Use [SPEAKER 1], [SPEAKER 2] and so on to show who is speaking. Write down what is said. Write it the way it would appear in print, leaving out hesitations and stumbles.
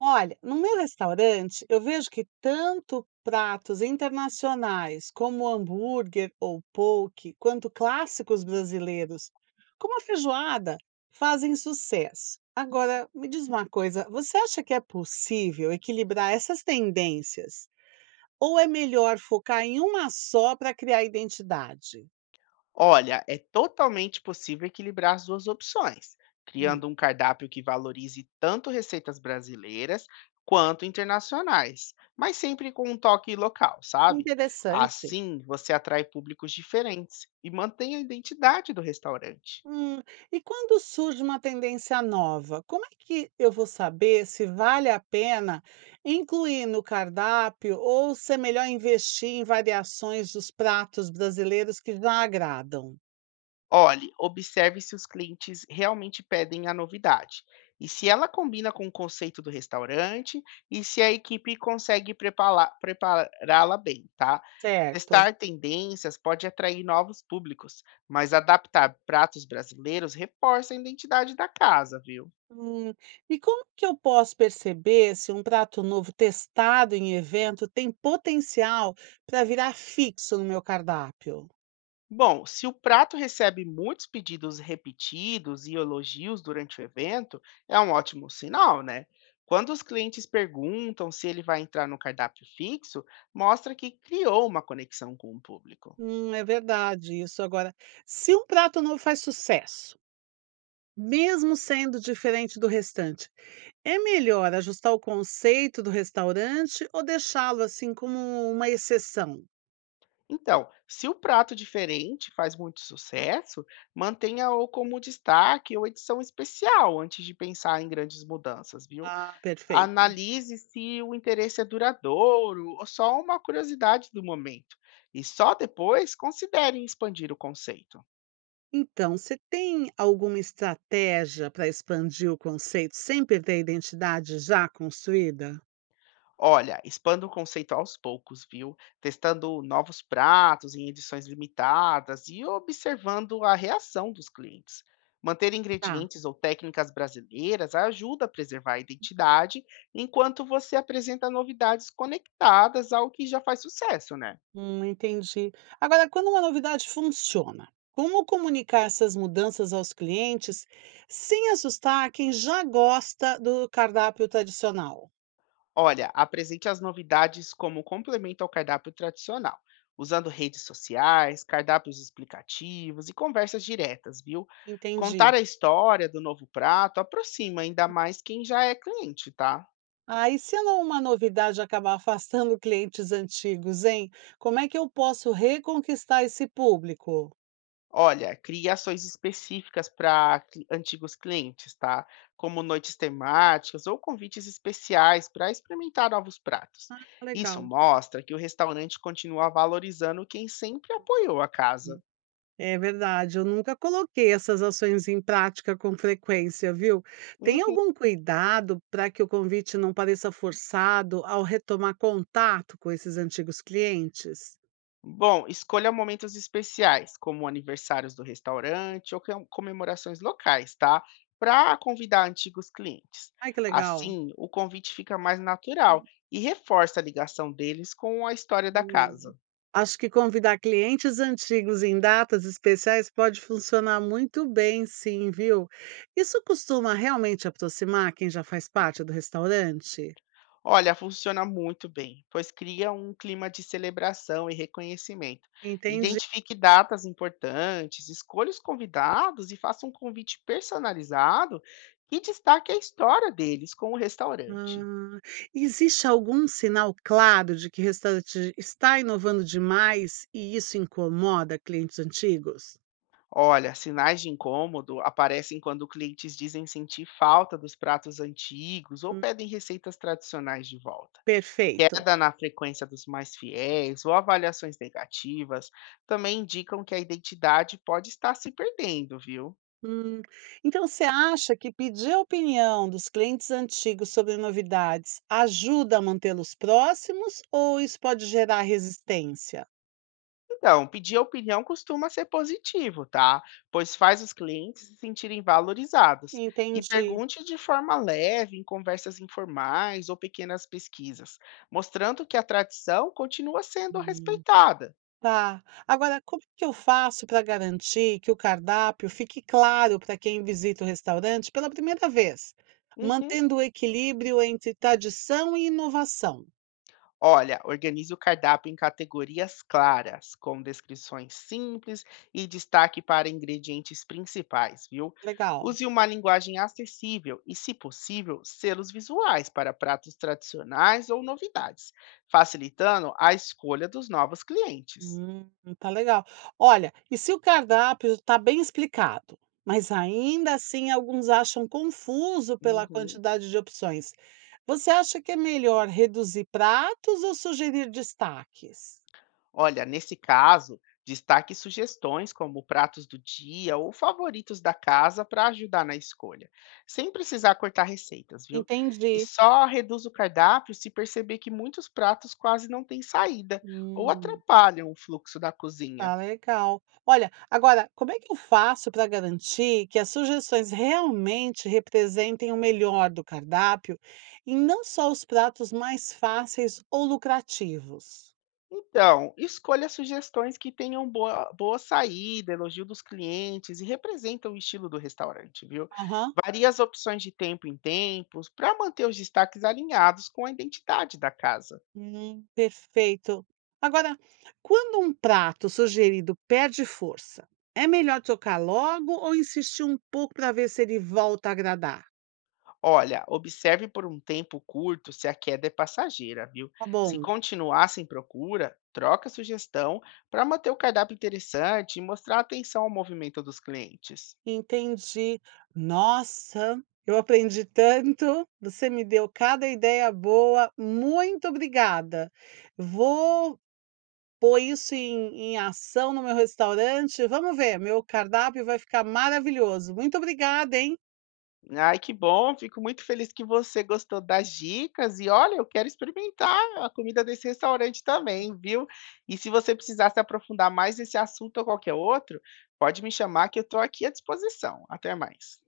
[SPEAKER 1] Olha, no meu restaurante, eu vejo que tanto pratos internacionais como hambúrguer ou poke, quanto clássicos brasileiros, como a feijoada, fazem sucesso. Agora, me diz uma coisa, você acha que é possível equilibrar essas tendências? Ou é melhor focar em uma só para criar identidade?
[SPEAKER 2] Olha, é totalmente possível equilibrar as duas opções,
[SPEAKER 1] Hum,
[SPEAKER 2] criando um cardápio que valorize tanto receitas brasileiras quanto internacionais, mas sempre com um toque local, sabe?
[SPEAKER 1] interessante.
[SPEAKER 2] Assim, você atrai públicos diferentes e mantém a identidade do restaurante.
[SPEAKER 1] Hum, e quando surge uma tendência nova, como é que eu vou saber se vale a pena incluir no cardápio ou se é melhor investir em variações dos pratos brasileiros que já agradam,
[SPEAKER 2] Olhe, observe se os clientes realmente pedem a novidade e se ela combina com o conceito do restaurante e se a equipe consegue prepará-la bem, tá?
[SPEAKER 1] certo?
[SPEAKER 2] Testar tendências pode atrair novos públicos, mas adaptar pratos brasileiros reforça a identidade da casa, viu?
[SPEAKER 1] Hum, e como que eu posso perceber se um prato novo testado em evento tem potencial para virar fixo no meu cardápio?
[SPEAKER 2] Bom, se o prato recebe muitos pedidos repetidos e elogios durante o evento, é um ótimo sinal, né? Quando os clientes perguntam se ele vai entrar no cardápio fixo, mostra que criou uma conexão com o público.
[SPEAKER 1] É verdade isso. Agora, se um prato novo faz sucesso, mesmo sendo diferente do restante, é melhor ajustar o conceito do restaurante ou deixá-lo assim como uma exceção?
[SPEAKER 2] Então, se o prato diferente faz muito sucesso, mantenha-o como destaque ou edição especial antes de pensar em grandes mudanças, viu?
[SPEAKER 1] Ah, perfeito.
[SPEAKER 2] Analise se o interesse é duradouro ou só uma curiosidade do momento, e só depois considere expandir o conceito.
[SPEAKER 1] Então, você tem alguma estratégia para expandir o conceito sem perder a identidade já construída?
[SPEAKER 2] Olha, expanda o conceito aos poucos, viu? Testando novos pratos em edições limitadas e observando a reação dos clientes. Manter
[SPEAKER 1] Tá,
[SPEAKER 2] ingredientes ou técnicas brasileiras ajuda a preservar a identidade, enquanto você apresenta novidades conectadas ao que já faz sucesso, né?
[SPEAKER 1] entendi. Agora, quando uma novidade funciona, como comunicar essas mudanças aos clientes sem assustar quem já gosta do cardápio tradicional?
[SPEAKER 2] Olha, apresente as novidades como complemento ao cardápio tradicional, usando redes sociais, cardápios explicativos e conversas diretas, viu? Contar
[SPEAKER 1] Entendi.
[SPEAKER 2] a história do novo prato aproxima ainda mais quem já é cliente, tá?
[SPEAKER 1] Ah, e se não uma novidade acabar afastando clientes antigos, hein? Como é que eu posso reconquistar esse público?
[SPEAKER 2] Olha, crie ações específicas para antigos clientes, tá? Como noites temáticas ou convites especiais para experimentar novos pratos. Isso
[SPEAKER 1] Legal.
[SPEAKER 2] mostra que o restaurante continua valorizando quem sempre apoiou a casa.
[SPEAKER 1] É verdade, eu nunca coloquei essas ações em prática com frequência, viu? Tem
[SPEAKER 2] Uhum.
[SPEAKER 1] algum cuidado para que o convite não pareça forçado ao retomar contato com esses antigos clientes?
[SPEAKER 2] Bom, escolha momentos especiais, como aniversários do restaurante ou comemorações locais, tá? Para convidar antigos clientes.
[SPEAKER 1] Ai, que legal.
[SPEAKER 2] Assim, o convite fica mais natural e reforça a ligação deles com a história da casa.
[SPEAKER 1] Acho que convidar clientes antigos em datas especiais pode funcionar muito bem, sim, viu? Isso costuma realmente aproximar quem já faz parte do restaurante?
[SPEAKER 2] Olha, funciona muito bem, pois cria um clima de celebração e reconhecimento.
[SPEAKER 1] Entendi.
[SPEAKER 2] Identifique datas importantes, escolha os convidados e faça um convite personalizado que destaque a história deles com o restaurante.
[SPEAKER 1] Ah, existe algum sinal claro de que o restaurante está inovando demais e isso incomoda clientes antigos?
[SPEAKER 2] Olha, sinais de incômodo aparecem quando clientes dizem sentir falta dos pratos antigos ou
[SPEAKER 1] Hum,
[SPEAKER 2] pedem receitas tradicionais de volta.
[SPEAKER 1] Perfeito.
[SPEAKER 2] Queda na frequência dos mais fiéis ou avaliações negativas também indicam que a identidade pode estar se perdendo, viu?
[SPEAKER 1] Hum, então você acha que pedir a opinião dos clientes antigos sobre novidades ajuda a mantê-los próximos ou isso pode gerar resistência?
[SPEAKER 2] Então, pedir opinião costuma ser positivo, tá? Pois faz os clientes se sentirem valorizados. E
[SPEAKER 1] Entendi.
[SPEAKER 2] pergunte de forma leve, em conversas informais ou pequenas pesquisas, mostrando que a tradição continua sendo
[SPEAKER 1] Hum,
[SPEAKER 2] respeitada.
[SPEAKER 1] tá. Agora, como que eu faço para garantir que o cardápio fique claro para quem visita o restaurante pela primeira vez,
[SPEAKER 2] Uhum.
[SPEAKER 1] mantendo o equilíbrio entre tradição e inovação?
[SPEAKER 2] Olha, organize o cardápio em categorias claras, com descrições simples e destaque para ingredientes principais, viu?
[SPEAKER 1] Legal.
[SPEAKER 2] Use uma linguagem acessível e, se possível, selos visuais para pratos tradicionais ou novidades, facilitando a escolha dos novos clientes.
[SPEAKER 1] Hum, tá legal. Olha, e se o cardápio está bem explicado, mas ainda assim alguns acham confuso pela
[SPEAKER 2] Uhum.
[SPEAKER 1] quantidade de opções, você acha que é melhor reduzir pratos ou sugerir destaques?
[SPEAKER 2] Olha, nesse caso, destaque sugestões como pratos do dia ou favoritos da casa para ajudar na escolha, sem precisar cortar receitas, viu? E
[SPEAKER 1] Entendi.
[SPEAKER 2] só reduz o cardápio se perceber que muitos pratos quase não têm saída ou
[SPEAKER 1] Hum,
[SPEAKER 2] atrapalham o fluxo da
[SPEAKER 1] tá
[SPEAKER 2] cozinha.
[SPEAKER 1] legal. Olha, agora, como é que eu faço para garantir que as sugestões realmente representem o melhor do cardápio e não só os pratos mais fáceis ou lucrativos?
[SPEAKER 2] Então, escolha sugestões que tenham boa saída, elogio dos clientes e representam o estilo do restaurante, viu?
[SPEAKER 1] Aham.
[SPEAKER 2] Varia as opções de tempo em tempos para manter os destaques alinhados com a identidade da casa.
[SPEAKER 1] Perfeito. Agora, quando um prato sugerido perde força, é melhor trocar logo ou insistir um pouco para ver se ele volta a agradar?
[SPEAKER 2] Olha, observe por um tempo curto se a queda é passageira, viu?
[SPEAKER 1] Tá
[SPEAKER 2] Se
[SPEAKER 1] bom,
[SPEAKER 2] continuar sem procura, troca a sugestão para manter o cardápio interessante e mostrar atenção ao movimento dos clientes.
[SPEAKER 1] entendi. Nossa, eu aprendi tanto. Você me deu cada ideia boa. Muito obrigada. Vou pôr isso em ação no meu restaurante. Vamos ver, meu cardápio vai ficar maravilhoso. Muito obrigada, hein?
[SPEAKER 2] Ai, que bom, fico muito feliz que você gostou das dicas e olha, eu quero experimentar a comida desse restaurante também, viu? E se você precisar se aprofundar mais nesse assunto ou qualquer outro, pode me chamar que eu estou aqui à disposição. Até mais.